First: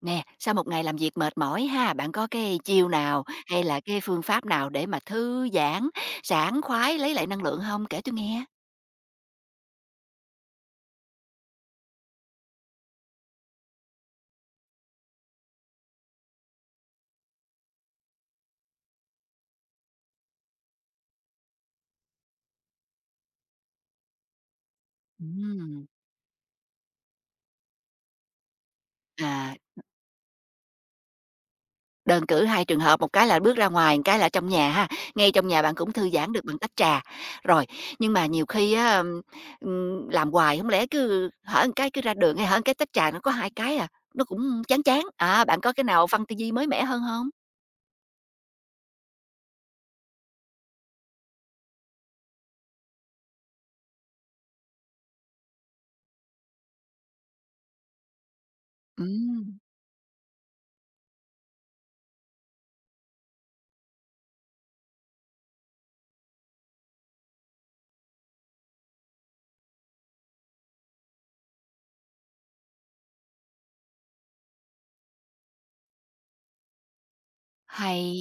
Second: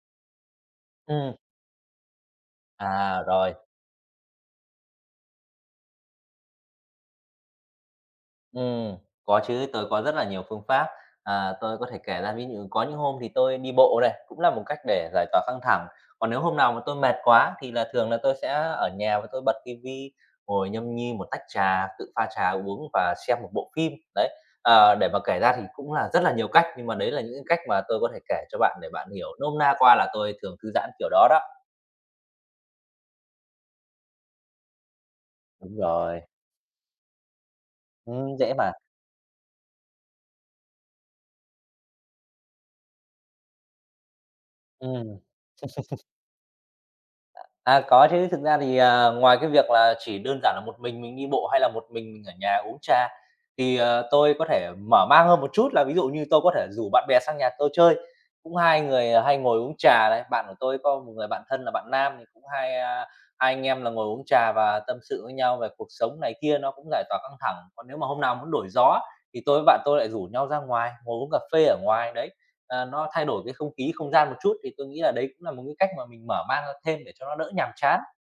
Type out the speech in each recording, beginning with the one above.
Nè, sau một ngày làm việc Ừm, mệt mỏi ha, bạn có cái chiêu à, nào rồi, hay là cái phương pháp nào để mà thư giãn, sảng khoái, lấy lại năng lượng không? Kể tôi nghe. ừm, có chứ, tôi có rất là nhiều phương pháp. À, tôi có thể kể ra ví dụ có những hôm thì tôi đi bộ này, cũng là một cách để giải tỏa căng thẳng. Còn nếu hôm nào mà tôi mệt quá thì là thường là tôi sẽ ở nhà và tôi bật ti ngồi nhâm nhi một tách trà, tự pha trà uống và xem một bộ phim, đấy. Để mà kể ra thì Ừm, cũng là rất là nhiều cách, nhưng mà đấy là những cái cách mà tôi có thể kể cho bạn để bạn hiểu à, nôm na qua là tôi thường thư giãn kiểu đó đó. đơn cử hai trường hợp, một cái là bước ra ngoài, một cái là trong nhà ha. Ngay trong nhà bạn Đúng cũng thư rồi, giãn được bằng tách trà. Rồi, nhưng mà nhiều dễ khi mà, á, ừm, ừm, làm hoài không lẽ cứ hở một cái cứ ra đường hay hở một cái tách trà, nó có 2 cái à, nó cũng chán chán. ừm. À, bạn có cái nào phân tư duy mới mẻ hơn không? À, có chứ, thực ra thì, ngoài cái việc là chỉ đơn giản là một mình đi bộ hay là một mình ở nhà uống trà, thì tôi có thể mở mang hơn một chút là ví dụ như tôi có thể rủ bạn bè sang nhà tôi chơi, cũng hai người, hay Ừm. ngồi uống trà đấy. Bạn của tôi có một người bạn thân là bạn nam thì cũng hay, hai anh em là ngồi uống trà và tâm sự với nhau về cuộc sống này kia, nó cũng giải tỏa căng thẳng. Còn nếu mà hôm nào muốn đổi gió thì tôi với bạn tôi lại rủ nhau ra ngoài, ngồi uống cà phê ở ngoài, đấy. Nó thay đổi cái không khí, không gian một chút thì tôi nghĩ là đấy cũng là một cái cách mà mình mở mang ra thêm để cho nó đỡ nhàm chán. Hay,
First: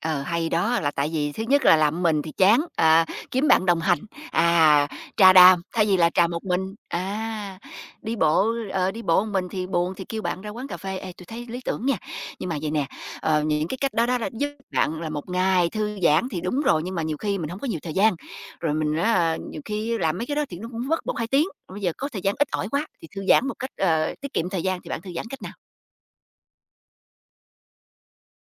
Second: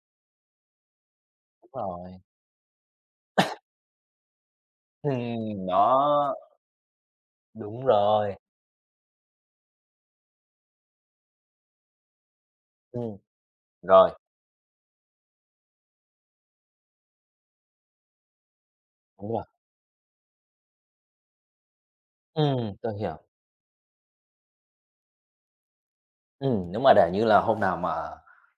hay đó, là tại vì thứ nhất Đúng là làm rồi. mình thì chán, kiếm bạn đồng hành, à, trà đàm, thay vì là trà Đó. một mình, Đúng đi rồi. bộ, đi bộ một mình thì buồn thì kêu bạn ra quán cà phê, ê, tui thấy lý tưởng nha. Nhưng mà vậy nè, Ừm, những cái cách đó rồi, đó là giúp bạn là một ngày thư giãn thì đúng rồi, nhưng mà nhiều khi mình không có nhiều thời gian, rồi mình đúng á rồi, nhiều khi làm mấy cái đó thì nó cũng mất một hai tiếng, bây giờ có thời gian ít ỏi ừm. quá Tôi thì hiểu. thư giãn một cách, tiết kiệm thời gian thì bạn thư giãn cách nào? Nếu mà để như là hôm nào mà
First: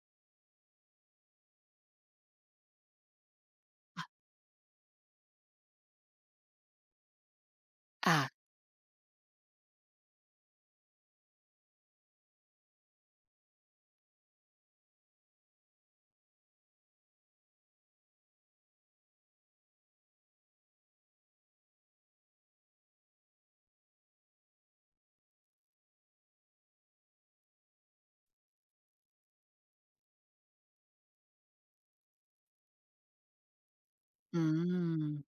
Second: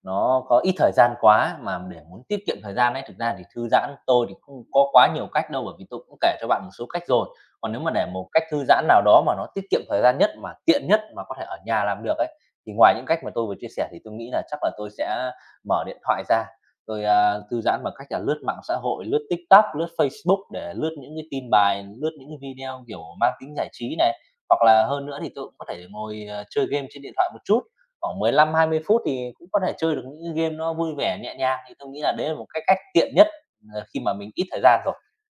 nó có ít thời gian quá mà để muốn tiết kiệm thời gian ấy, thực ra thì thư giãn tôi thì không có quá nhiều cách đâu, bởi vì tôi cũng kể cho bạn một số cách rồi. Còn nếu mà để À, một cách thư giãn nào đó mà nó tiết kiệm thời gian nhất, mà tiện nhất mà có thể ở nhà làm được ấy, thì ngoài những cách mà tôi vừa chia sẻ thì tôi nghĩ là chắc là tôi sẽ mở điện thoại ra, tôi thư giãn bằng cách là lướt mạng xã hội, lướt TikTok, lướt Facebook để lướt những cái tin bài, lướt những cái video, kiểu, mang tính giải trí này. Hoặc là hơn nữa thì tôi cũng có thể ngồi chơi game trên điện thoại một chút. Khoảng 15-20 phút thì cũng có thể chơi được những cái game nó vui vẻ, nhẹ nhàng, thì tôi nghĩ là đấy là một cái cách tiện nhất, khi mà mình ít thời gian rồi. ừm.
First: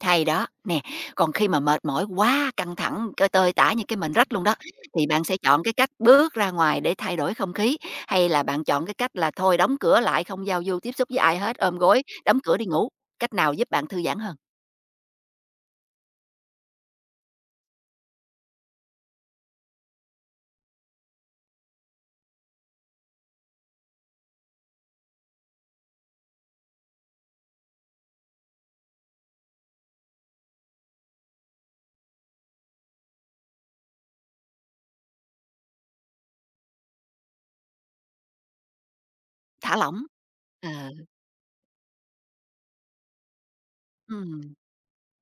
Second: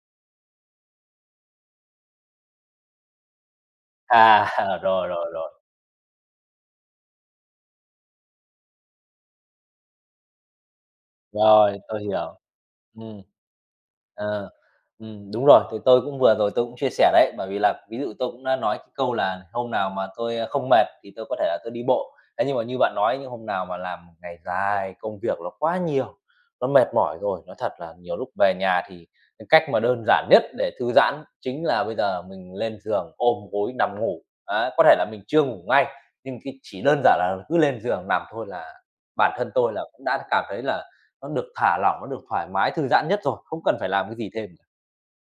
Hay đó, nè, còn khi mà mệt mỏi quá, căng thẳng, c tơi tả như cái mình À, rách luôn đó, thì rồi, bạn rồi, sẽ rồi. chọn cái cách bước ra ngoài để thay đổi không khí, hay là bạn chọn cái cách là thôi đóng cửa lại không giao du tiếp xúc với ai hết, ôm Rồi, tôi gối, hiểu. đóng cửa đi ngủ? Ừm. Cách nào giúp bạn thư giãn hơn? Ờ, Đúng rồi, thì tôi cũng vừa rồi tôi cũng chia sẻ đấy, bởi vì là ví dụ tôi cũng đã nói cái câu là hôm nào mà tôi không mệt thì tôi có thể là tôi đi bộ. Thế nhưng mà như bạn nói, những hôm nào mà làm một ngày dài, công việc nó quá nhiều, nó mệt mỏi rồi, nói thật là nhiều lúc về nhà thì cái cách mà đơn giản nhất để thư giãn chính là bây giờ mình lên giường ôm gối nằm ngủ. Á, có thể là mình chưa ngủ ngay, nhưng cái chỉ đơn giản là cứ lên giường nằm thôi là bản thân tôi Thả là lỏng. cũng đã cảm thấy Ờ, là nó được thả lỏng, nó được thoải mái, thư giãn nhất rồi, không cần phải làm cái gì ừm. thêm cả.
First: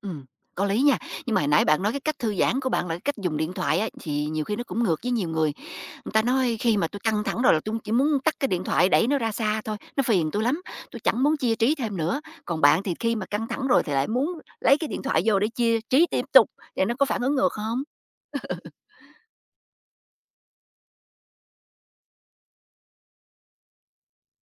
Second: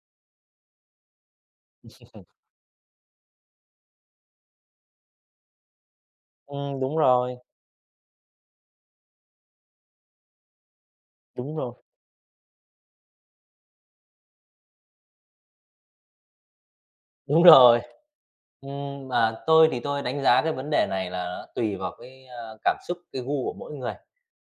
Ừm, có lý nha. Nhưng mà hồi nãy bạn nói cái cách thư giãn của bạn là cái cách dùng điện thoại á, thì nhiều khi nó cũng ngược với nhiều người. Người ta nói khi mà Đúng tôi căng rồi, thẳng rồi là tôi chỉ muốn tắt cái điện thoại đẩy nó ra xa thôi, nó phiền tôi lắm, tôi chẳng muốn chia đúng rồi, trí thêm nữa. Còn bạn thì khi mà căng thẳng rồi thì lại muốn lấy cái điện thoại vô để chia trí tiếp tục, vậy nó có phản ứng đúng ngược rồi. không? Tôi thì tôi đánh giá cái vấn đề này là nó tùy vào cái cảm xúc, cái gu của mỗi người.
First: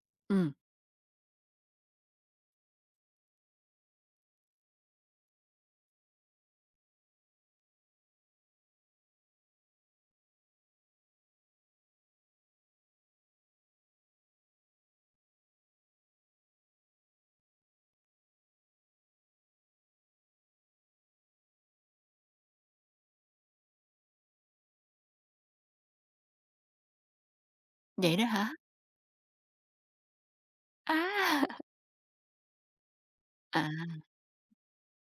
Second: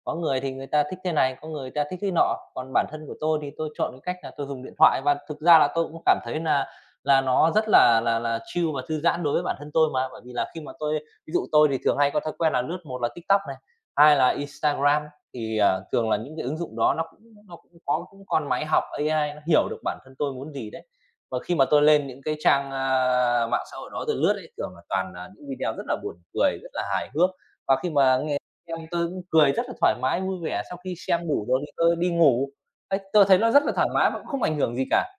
Có người thì Ừm, người ta thích thế này, có người ta thích thế nọ, còn bản thân của tôi thì tôi chọn cái cách là tôi dùng điện thoại và thực ra là tôi cũng cảm thấy là nó rất là chill và thư giãn đối với bản thân tôi mà. Bởi vì là khi mà tôi ví dụ tôi thì thường hay có thói quen là lướt một là TikTok này, hai là Instagram, thì thường là những cái ứng dụng đó nó cũng có cũng con máy học AI, nó hiểu được bản thân tôi muốn gì đấy mà khi mà tôi lên những cái trang mạng xã hội đó tôi lướt ấy, thường là toàn là những video rất là buồn cười, rất là hài hước. Và khi vậy mà đó nghe hả? em tôi cũng cười rất là thoải mái, vui vẻ sau khi xem đủ À. rồi thì tôi đi ngủ. Ấy, tôi thấy nó rất À. là thoải mái và cũng không ảnh hưởng gì cả.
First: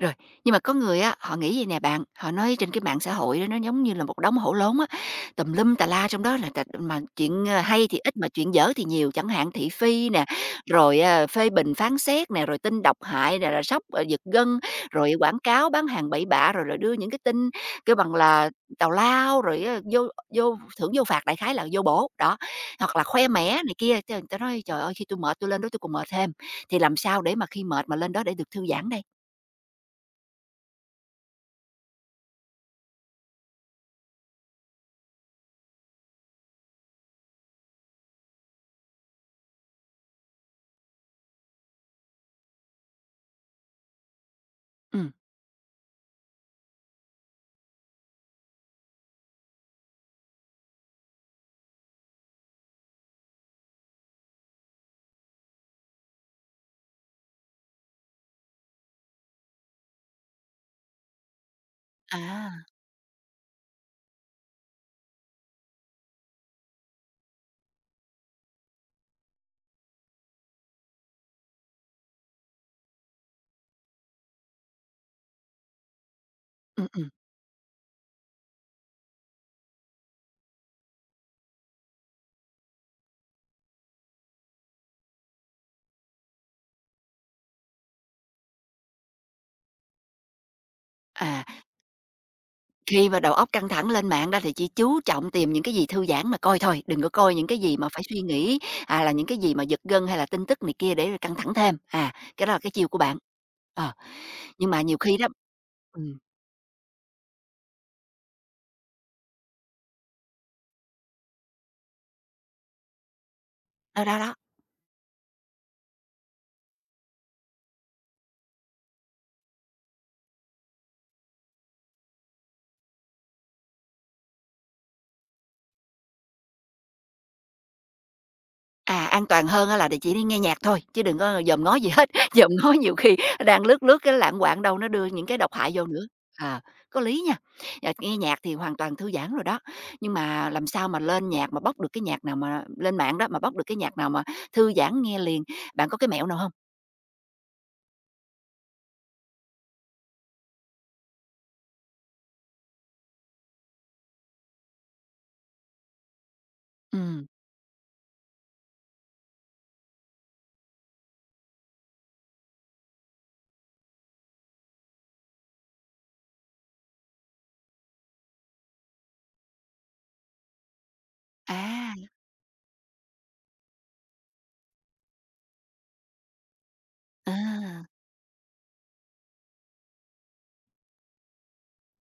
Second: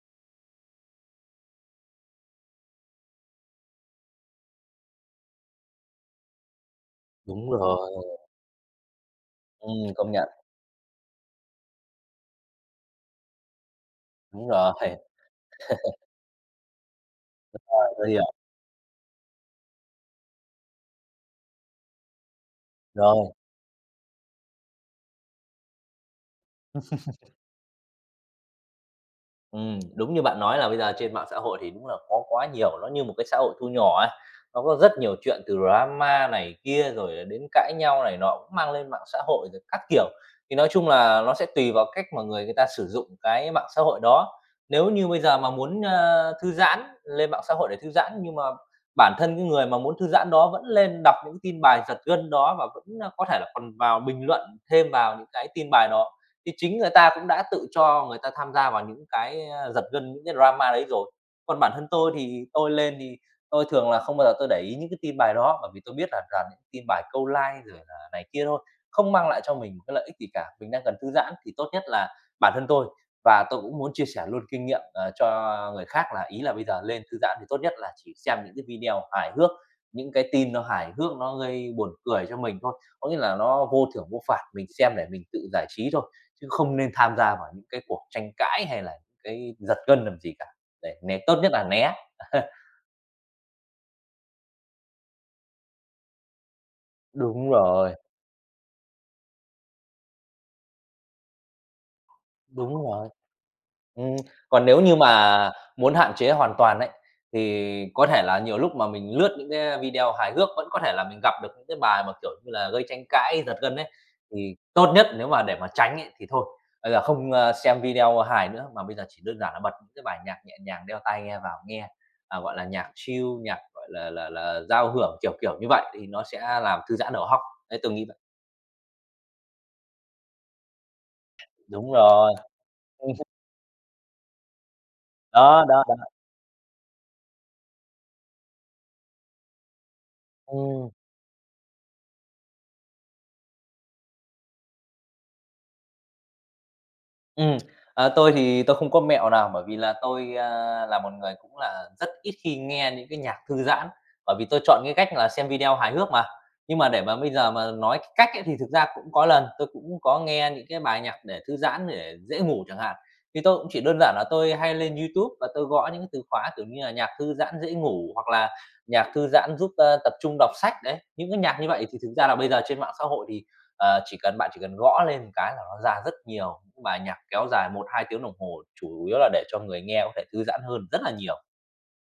Rồi, nhưng mà có người á, họ nghĩ vầy nè bạn, họ nói trên cái mạng xã hội đó nó giống như là một đống hổ lốn á, tùm lum tà la trong đó là t mà chuyện, Đúng hay thì ít rồi, mà chuyện dở thì nhiều, chẳng hạn thị phi công nè, nhận, rồi, phê bình phán xét nè, rồi tin độc hại nè, rồi sốc, giật đúng gân, rồi, rồi quảng cáo bán hàng bậy bạ, rồi rồi đưa những cái tin kêu tôi bằng hiểu, là tào lao, rồi á vô vô thưởng vô phạt, đại khái là vô bổ, đó. Hoặc là khoe rồi. mẽ này kia, cái người ta nói: "Trời ơi, khi tôi mệt tôi lên đó tôi còn mệt thêm." Thì làm sao để mà khi mệt mà lên đó để được thư giãn đây? Đúng như bạn nói là bây giờ trên mạng xã hội thì đúng là có quá nhiều, nó như một cái xã hội thu nhỏ ấy. Nó có rất nhiều chuyện từ drama này kia, rồi đến cãi nhau này nọ cũng mang lên mạng xã hội rồi các kiểu. Thì nói chung là nó sẽ tùy vào cách mà người người ta sử dụng cái mạng xã hội đó. Nếu như Ừ. bây giờ mà muốn thư giãn, lên mạng xã hội để thư giãn, nhưng mà bản thân cái người mà muốn thư giãn đó vẫn lên đọc những tin bài giật gân đó và vẫn có thể là còn vào bình luận thêm vào những cái tin bài đó, thì chính người ta cũng đã tự cho người ta tham gia vào những cái giật gân, những cái drama đấy rồi. Còn bản thân tôi thì À, tôi lên thì tôi thường là không bao giờ tôi để ý những cái tin bài đó, bởi vì tôi biết là toàn những tin bài câu like rồi là này kia thôi, không mang lại cho mình một cái lợi ích gì cả. Mình đang cần thư giãn thì tốt nhất là bản thân tôi và tôi cũng muốn chia sẻ luôn kinh nghiệm, cho người khác là ý là bây giờ ừm, lên ừm. thư giãn thì tốt nhất là chỉ xem những cái video hài hước, những cái tin nó hài hước, nó gây buồn cười cho mình thôi. Có nghĩa là nó vô thưởng vô phạt, mình xem để mình tự giải trí thôi, chứ không nên tham gia vào những cái cuộc tranh cãi hay là những cái giật gân làm gì cả. Để né tốt À, nhất là né. khi mà đầu óc căng thẳng lên mạng đó thì chỉ chú trọng tìm những cái gì thư giãn mà coi thôi, đừng có coi những Đúng cái gì mà rồi, phải suy nghĩ, à, là những cái gì mà giật gân hay là tin tức này kia để rồi căng thẳng thêm. À, cái đó là cái đúng chiêu của rồi. bạn. Ờ, Ừm, còn nhưng mà nếu như nhiều khi đó mà muốn hạn ừm, chế hoàn toàn ấy, thì có thể là nhiều lúc mà mình lướt những cái video hài hước vẫn có thể là mình gặp được những cái bài mà, kiểu như là, gây tranh cãi, giật gân ấy. đó, đó, đó. Thì tốt nhất nếu mà để mà tránh ấy thì thôi, bây giờ không xem video hài nữa, mà bây giờ chỉ đơn giản là bật những cái bài nhạc nhẹ nhàng, đeo tai nghe vào nghe, gọi là, nhạc chill, nhạc, gọi là, giao hưởng, kiểu kiểu như vậy, thì nó sẽ làm thư giãn đầu óc. Đấy, tôi nghĩ vậy. À, an toàn hơn á là để chỉ đi nghe nhạc thôi, chứ đừng có dòm ngó gì Đúng hết, rồi, dòm ngó nhiều khi đang lướt lướt cái lạng quạng đâu nó đưa những cái độc đó, hại đó, vô đó. nữa. À, có lý nha, à, nghe nhạc thì hoàn toàn thư giãn rồi đó, nhưng mà làm sao Ừm. mà lên nhạc mà bóc được cái nhạc nào mà lên mạng đó, mà bóc được cái nhạc nào mà thư giãn nghe liền, bạn có cái mẹo nào không? Ừ, tôi thì tôi không có mẹo nào bởi vì là tôi là một người cũng là rất ít khi nghe những cái nhạc thư giãn, bởi vì tôi chọn cái cách là xem video hài hước mà. Nhưng mà để mà Ừm, bây giờ mà nói cái cách ấy thì thực ra cũng có lần tôi cũng có nghe những cái bài nhạc để thư giãn để dễ ngủ chẳng hạn, thì tôi cũng chỉ đơn giản là tôi hay lên YouTube và tôi gõ những cái từ khóa, kiểu như là, nhạc thư giãn dễ ngủ hoặc là nhạc thư giãn giúp tập trung đọc sách đấy. Những cái nhạc như vậy à, thì thực ra là bây giờ trên mạng xã hội thì chỉ cần bạn chỉ cần gõ lên một cái là nó ra rất nhiều những bài nhạc kéo dài à, một hai tiếng đồng hồ, chủ yếu là để cho người nghe có thể thư giãn hơn rất là nhiều.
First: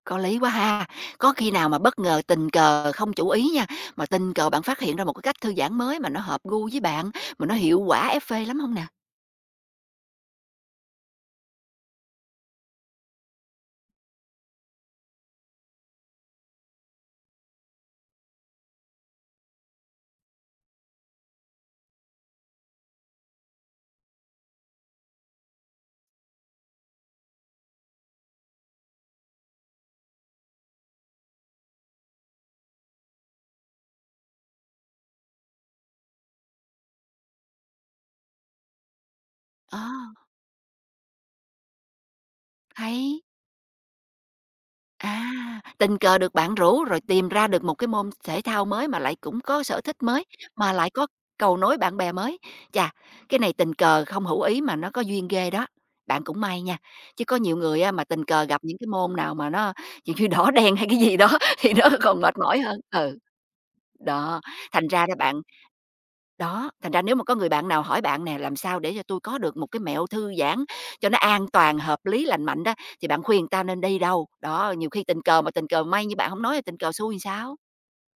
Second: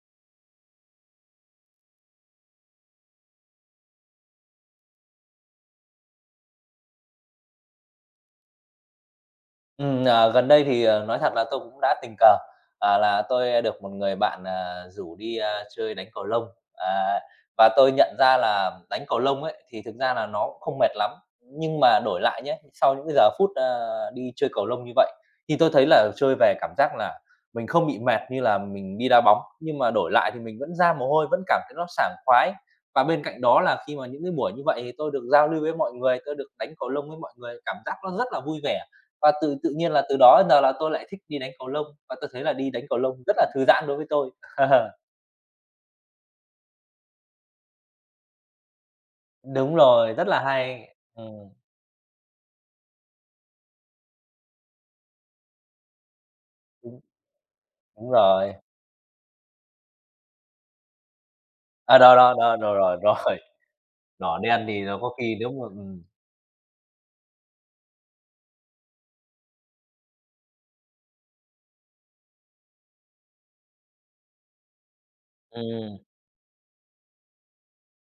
có lý quá ha. Có khi nào mà bất ngờ tình cờ không chủ ý nha, mà tình cờ bạn phát hiện ra một cái cách thư giãn mới mà nó hợp gu với bạn, mà nó hiệu quả, ép phê lắm không nè? Ờ, Gần đây thì, nói thật là tôi cũng đã tình cờ, là tôi được một người bạn rủ đi chơi đánh cầu lông. À, và tôi nhận ra là đánh cầu lông ấy, thì thực ra là nó cũng không mệt lắm, nhưng mà đổi lại nhé sau những cái giờ phút, đi chơi cầu lông như vậy, thì tôi thấy là chơi về cảm giác là mình không bị mệt như là mình đi đá bóng, nhưng mà đổi lại thì mình vẫn ra mồ hôi, vẫn cảm thấy nó sảng khoái. Và bên cạnh đó là khi mà những cái buổi như vậy thì tôi được giao lưu với mọi người, tôi được đánh cầu lông với mọi người, cảm giác nó rất là vui vẻ. Và tự tự Ờ. nhiên là từ đó đến giờ là tôi lại thích đi đánh cầu lông, và tôi thấy là đi đánh cầu Hay! lông rất là thư giãn đối với tôi. À, tình cờ được bạn rủ rồi tìm ra được một cái môn thể thao mới mà lại cũng có Đúng sở thích rồi, mới, rất là mà lại hay. có cầu nối bạn bè mới. Chà, cái này tình cờ không hữu ý mà nó có duyên ghê đó, bạn cũng may nha. Đúng, Chứ có nhiều người á mà đúng tình cờ rồi. gặp những cái môn nào mà nó, kiểu như, đỏ đen hay cái gì đó thì nó À, đó, còn đó, mệt đó, mỏi rồi, hơn. rồi, Ừ, rồi, đỏ đó, đen thì thành nó ra có đó khi bạn. nếu mà. Đó, thành ra nếu mà có người bạn nào hỏi bạn nè, làm sao để cho tôi có được một cái mẹo thư giãn cho nó an toàn, hợp lý, lành mạnh đó, thì bạn khuyên người ta nên đi đâu? Đó, nhiều khi tình cờ mà tình cờ Ừm, may như bạn không nói, là tình cờ xui làm sao?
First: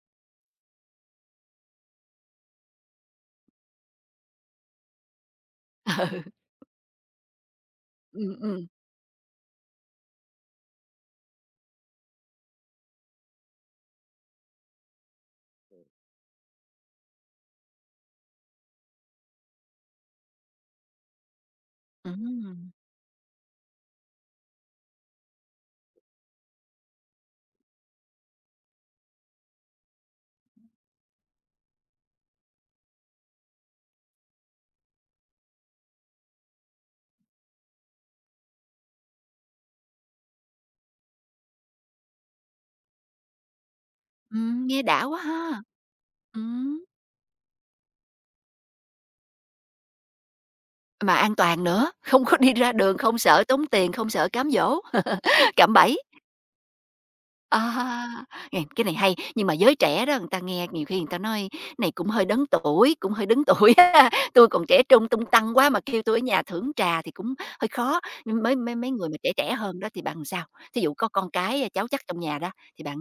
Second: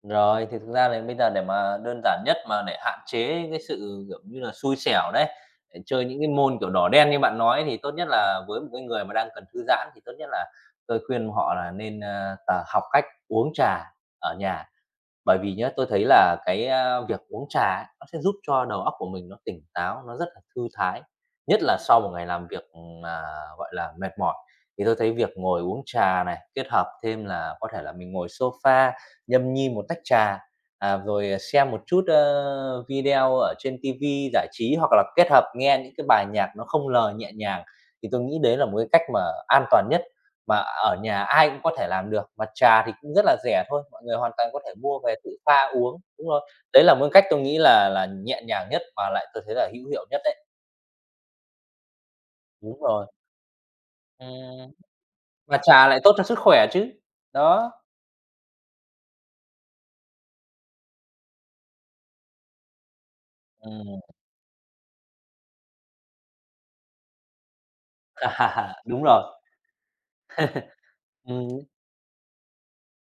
rồi, thì thực ra là bây giờ để mà đơn giản nhất mà để hạn chế cái sự, kiểu như là, xui xẻo đấy, để chơi những cái môn, kiểu, đỏ đen như bạn nói thì tốt nhất Ừ, là với ừm, một cái người mà đang cần thư giãn thì tốt nhất là tôi khuyên họ là nên, a, tà học cách uống trà ở nhà. Bởi vì nhá, tôi thấy là cái việc uống trà ấy, nó sẽ giúp cho đầu óc của mình nó tỉnh táo, nó rất là thư thái, nhất là sau một ngày làm việc, ừm. mà, gọi là, mệt mỏi. Thì tôi thấy việc ngồi uống trà này, kết hợp thêm là có thể là mình ngồi sofa, nhâm nhi một tách trà, rồi xem một chút, video ở trên tivi giải trí, hoặc là kết hợp nghe những cái bài nhạc nó không lời nhẹ nhàng, thì tôi nghĩ đấy là một cái cách mà an toàn nhất mà ở nhà ai cũng có thể làm được, mà trà thì cũng rất là rẻ thôi, mọi người hoàn toàn có thể nghe mua đã về quá tự ha! pha uống. Đúng rồi, Ừm, đấy là một cách tôi nghĩ là nhẹ nhàng nhất mà lại tôi thấy là hữu hiệu nhất đấy. mà an toàn nữa, không có đi ra Đúng đường, rồi. không sợ tốn tiền, không sợ cám Ừm, dỗ, mà cạm trà bẫy. lại tốt cho sức khỏe chứ. Đó. À, nghe cái này hay, nhưng mà giới trẻ đó người ta nghe nhiều khi người ta nói: "Này cũng hơi đấng tuổi, cũng hơi đấng tuổi Ừm. ha, tui còn trẻ trung tung tăng quá mà kêu tôi ở nhà thưởng trà thì cũng hơi khó." Nhưng mấy mấy mấy Đúng người mà trẻ rồi. trẻ hơn đó thì bạn sao? Thí dụ có con cái, Ừm. à, cháu chắc trong nhà đó, thì bạn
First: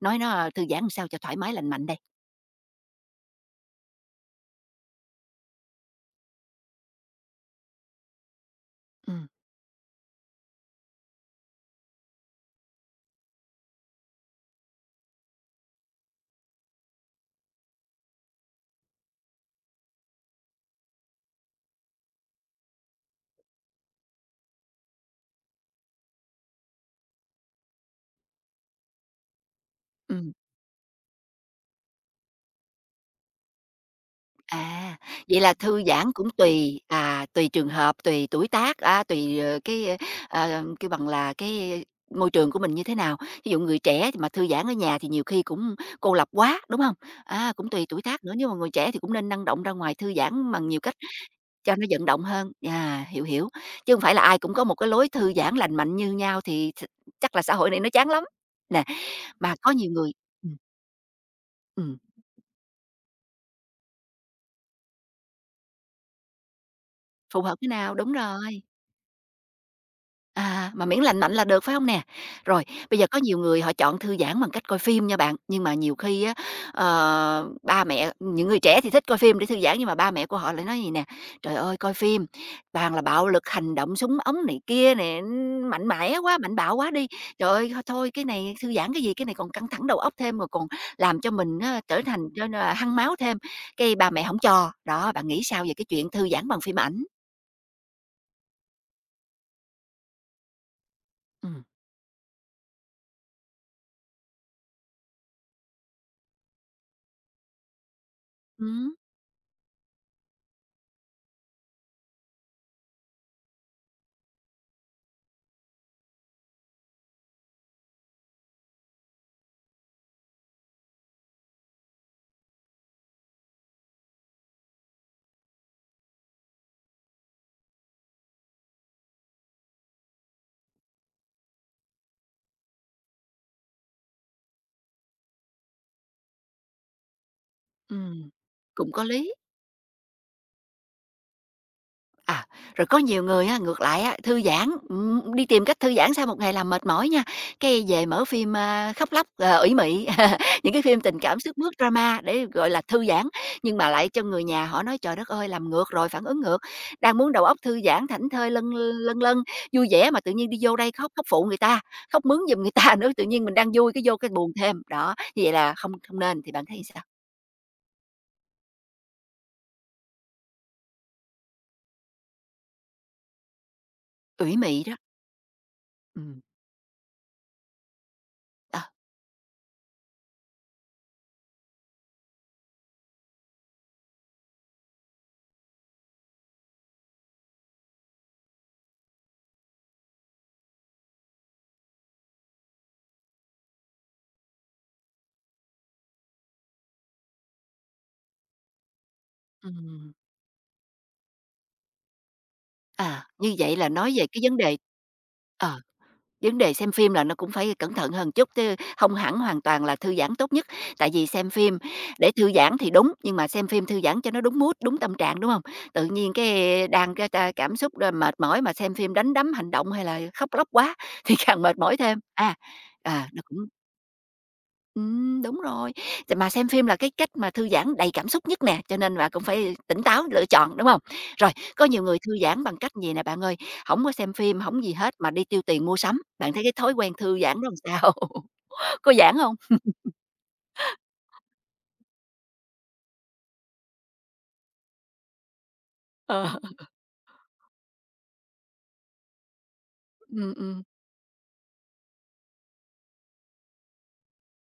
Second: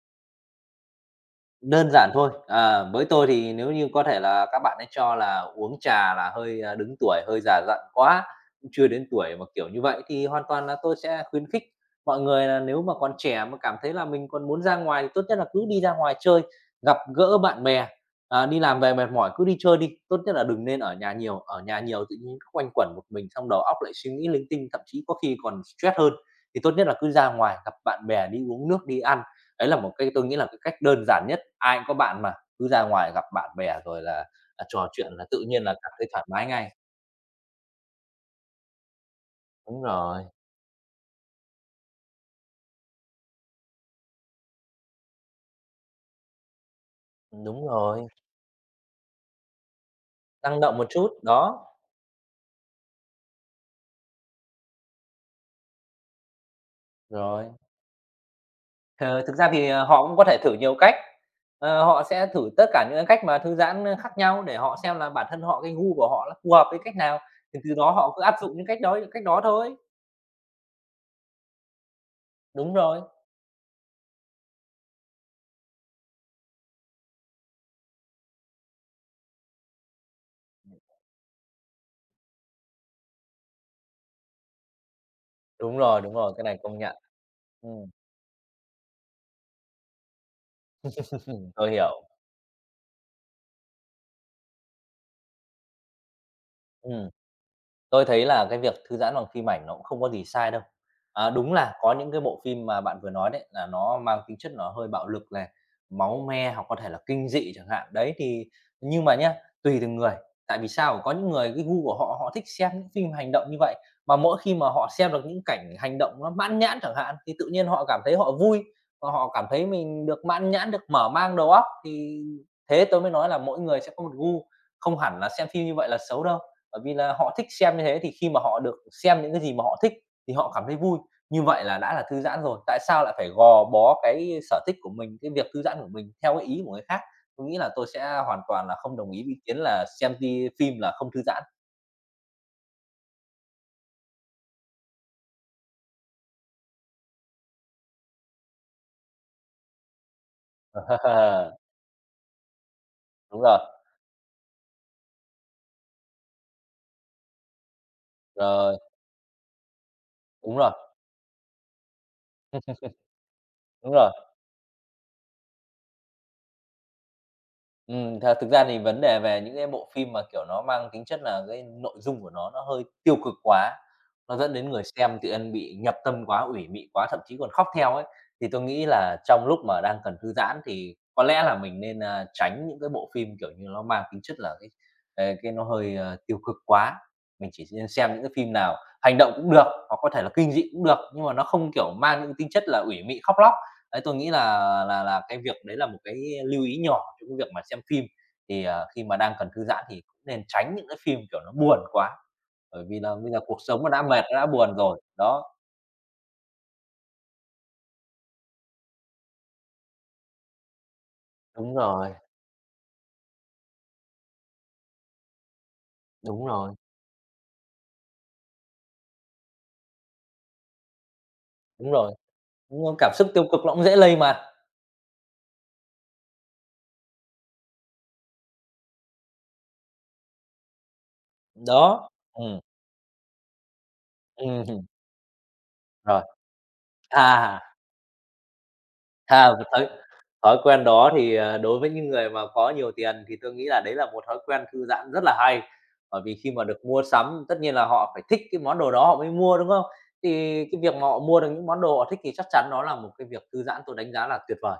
nói nó thư giãn làm sao cho thoải mái lành mạnh Đơn đây? giản thôi, với tôi thì nếu như có thể là các bạn ấy cho là uống trà là hơi đứng tuổi, hơi già dặn quá, cũng chưa đến Ừm, tuổi mà kiểu như vậy, thì hoàn toàn là tôi sẽ khuyến khích mọi người là nếu mà còn trẻ mà cảm thấy là mình còn muốn ra ngoài thì tốt nhất là cứ đi ra ngoài chơi, gặp gỡ bạn bè, đi làm về mệt mỏi cứ đi chơi đi, tốt nhất là đừng nên ở nhà nhiều tự nhiên cứ quanh quẩn một mình xong đầu óc lại suy nghĩ linh tinh, thậm chí có khi còn stress hơn. Thì tốt nhất là cứ ra ngoài gặp bạn bè, đi uống nước, đi ăn. Đấy là một cái tôi ừm. nghĩ là cái cách đơn giản nhất, ai cũng có bạn mà, cứ ra ngoài gặp bạn bè rồi là, trò À, chuyện là vậy tự là nhiên là thư cảm thấy giãn thoải cũng mái ngay. tùy, à, tùy trường hợp, tùy tuổi tác, à, tùy, Đúng cái, rồi, kêu bằng là, cái môi trường của mình như thế nào. Ví dụ người trẻ thì mà thư giãn ở nhà thì nhiều khi cũng cô lập quá, đúng không? À, đúng cũng tùy tuổi rồi, tác nữa, nhưng mà người trẻ thì cũng nên năng động ra ngoài thư giãn năng bằng động nhiều một cách chút, đó, cho nó vận động hơn. À, hiểu, hiểu, chứ không phải là ai cũng có một cái lối thư giãn lành mạnh như nhau thì th chắc là rồi. xã hội này nó chán lắm. Nè, Ờ, Thực ra mà thì, có nhiều họ người cũng có thể thử ừm, nhiều cách, ừm, họ sẽ thử tất cả những cái cách mà thư giãn, khác nhau để họ xem là bản thân họ, cái gu của họ nó phù hợp với cách nào, phù hợp thì thế từ đó nào đúng họ cứ áp dụng rồi. Những cách đó thôi. À, mà miễn lành mạnh là được, phải không nè? Rồi, Đúng bây rồi, giờ có nhiều người họ chọn thư giãn bằng cách coi phim nha bạn, nhưng mà nhiều khi á, ba mẹ những người trẻ thì thích coi phim để thư giãn, nhưng mà ba mẹ của họ lại nói gì nè: "Trời ơi, coi phim toàn là bạo lực, hành động, súng ống này kia nè, n- đúng mạnh rồi, đúng mẽ rồi, quá, cái mạnh này bạo công quá nhận. đi. Trời ơi, thôi Ừm, thôi cái này thư giãn cái gì, cái này còn căng thẳng đầu óc thêm, rồi còn làm cho mình tôi á trở hiểu. thành cho nên là hăng máu thêm." Cái ba mẹ không cho. Đó, bạn nghĩ sao về cái chuyện thư giãn bằng phim ảnh? Ừm. Tôi thấy là cái việc thư giãn bằng phim ảnh nó cũng không có gì sai đâu. À, đúng Ừm. là có những cái bộ phim mà bạn vừa nói đấy là nó mang tính chất nó hơi bạo lực này, máu me hoặc có thể là kinh dị chẳng hạn. Đấy thì Ừm, nhưng mà nhá, tùy từng người. Tại vì sao? Có những người cái gu của họ, họ thích xem những phim hành động như vậy, mà mỗi khi mà họ xem được những cảnh hành động nó mãn nhãn chẳng hạn, thì tự nhiên họ cảm thấy họ vui và họ cảm thấy mình được mãn nhãn, được mở mang đầu óc. Thì thế tôi mới nói là mỗi người sẽ có một gu, không hẳn là xem phim như vậy là xấu đâu. Bởi vì là họ thích xem như thế thì khi mà họ được xem những cái gì mà họ thích thì họ cảm thấy vui, như vậy là đã là thư giãn rồi. Tại sao lại phải gò bó cái sở thích của mình, cái việc thư giãn của mình theo cái ý của người khác? Tôi nghĩ là tôi sẽ ừm, hoàn toàn là cũng không có đồng ý lý. ý kiến là xem ti phim là không thư giãn. À, rồi có nhiều người á, ngược lại á, thư giãn, đi tìm cách thư giãn sau một ngày làm mệt mỏi nha, cái về mở phim, khóc lóc, ủy mị, những cái phim tình cảm sức mướt drama để, gọi là, thư giãn, Đúng rồi, nhưng mà lại cho người nhà họ nói: "Trời đất ơi, làm ngược rồi, phản ứng ngược, đang muốn đầu óc thư giãn, thảnh thơi, lân rồi, lân lân vui vẻ mà tự nhiên đúng đi rồi, vô đây khóc khóc phụ người ta, khóc mướn giùm người ta nữa, tự nhiên mình đang vui đúng cái rồi. vô cái buồn thêm." Đó, như vậy là không không nên, thì bạn thấy sao? Thật Thực ra thì vấn đề về những cái bộ phim mà, kiểu, nó mang tính chất là cái nội dung của nó hơi tiêu cực quá, nó dẫn Ủy đến người mị đó, xem tự nhiên bị nhập tâm ừm, quá, ủy mị quá, thậm chí còn khóc theo ấy, thì tôi ờ, nghĩ là trong lúc mà đang cần thư giãn thì có lẽ là mình nên, tránh những cái bộ phim, kiểu như, nó mang tính chất là cái nó hơi tiêu cực quá. Mình chỉ nên xem những cái phim nào hành động cũng được, hoặc có thể là kinh dị cũng được, nhưng mà nó không, kiểu, mang những tính chất là ủy mị khóc lóc. Đấy, tôi nghĩ là cái việc đấy là một cái lưu ý nhỏ trong cái việc mà xem phim, thì, khi mà đang cần thư giãn thì ừm. cũng nên tránh những cái phim, kiểu, nó buồn quá, bởi vì là À, bây giờ như cuộc vậy sống là nó đã nói mệt, về nó cái đã vấn buồn đề rồi, đó. ờ, vấn đề xem phim là nó cũng phải cẩn thận hơn chút, chứ không hẳn hoàn toàn là thư giãn tốt nhất. Tại vì xem Đúng phim rồi, để thư giãn thì đúng, nhưng mà xem phim thư giãn cho nó đúng mood, đúng tâm trạng, đúng không? Tự nhiên đúng rồi, cái đang cái ta cảm xúc r mệt mỏi mà xem phim đánh đấm hành động hay là khóc lóc quá thì càng mệt đúng mỏi rồi, thêm. À, đúng rồi, cảm à, xúc nó tiêu cũng cực nó cũng dễ lây mà, ừm, đúng rồi. T mà xem phim là cái cách mà thư giãn đầy cảm xúc nhất nè, cho nên bạn cũng phải tỉnh táo lựa chọn, đúng hông? Rồi, có nhiều đó, người thư giãn bằng cách gì nè bạn ơi, hổng có xem phim, ừm hổng gì hết mà đi tiêu tiền mua sắm, rồi, bạn thấy cái thói quen thư giãn thà đó làm sao? Có giãn thà hông? Thói quen đó thì, đối với những người mà có nhiều tiền thì tôi nghĩ là đấy là một thói quen thư giãn rất là hay. Bởi vì khi Ờ, mà được mua sắm, tất nhiên là họ phải thích cái món đồ đó họ mới mua, đúng không? ừm, Thì cái ừm, việc mà họ mua được những món đồ họ thích thì chắc chắn đó là một cái việc thư giãn tôi đánh giá là tuyệt vời.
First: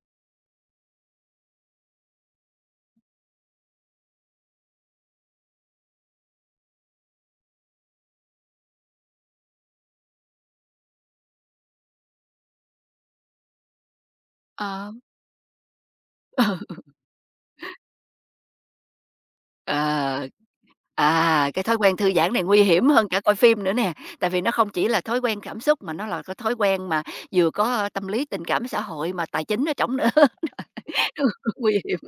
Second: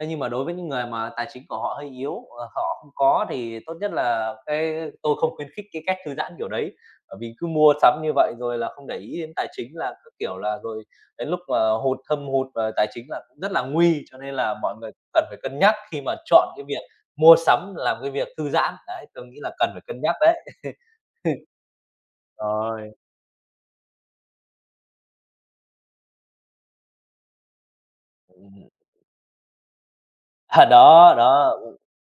Thế nhưng mà đối với những người mà tài chính của họ hơi yếu, họ không có thì tốt nhất là cái tôi không khuyến khích cái cách thư giãn kiểu đấy. Bởi vì cứ mua sắm như vậy rồi là không để ý đến tài chính là các kiểu là rồi đến lúc mà thâm hụt, tài chính là cũng rất là nguy, cho nên là mọi người ờ, cần phải cân nhắc khi mà chọn cái việc mua sắm làm cái việc thư giãn. Đấy, tôi nghĩ là cần ừ, phải cân nhắc ờ, đấy. à, cái thói quen thư giãn này nguy hiểm Rồi. hơn cả coi phim nữa nè, tại vì nó không chỉ là thói quen cảm xúc mà nó là cái thói quen mà vừa có tâm lý, tình cảm, Ừm, xã hội mà tài chính ở trỏng nữa, đó, đó, nguy hiểm.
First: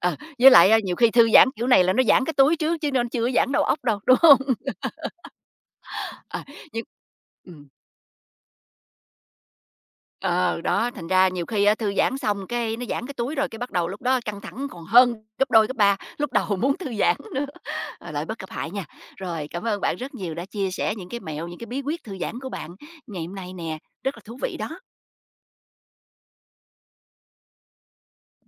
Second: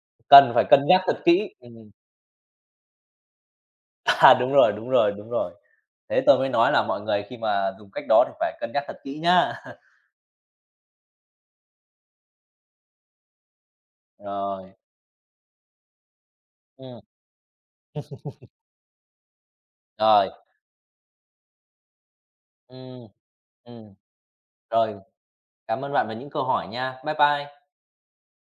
Ờ, với cần phải lại, cân nhiều nhắc khi thật thư giãn kỹ. kiểu này là nó giãn cái túi trước chứ nên chưa giãn đầu óc đâu, đúng không? đúng rồi, đúng rồi, đúng rồi. Thế tôi Ờ, mới nói nhưng là mọi người khi ừm, mà dùng cách đó thì phải cân nhắc thật kỹ nhá. ờ, đó, thành ra nhiều khi á thư giãn xong cái nó giãn cái túi rồi, cái bắt đầu lúc đó căng thẳng Rồi, còn hơn gấp đôi, gấp ba, lúc đầu muốn thư ừm, giãn nữa, lợi bất cập hại nha. Rồi, cảm ơn bạn rất rồi, nhiều đã chia sẻ những cái mẹo, những cái bí quyết thư giãn của bạn ừm, ngày hôm nay nè, ừm, rất là thú vị đó. rồi, cảm ơn bạn về những câu hỏi nha. Bye bye.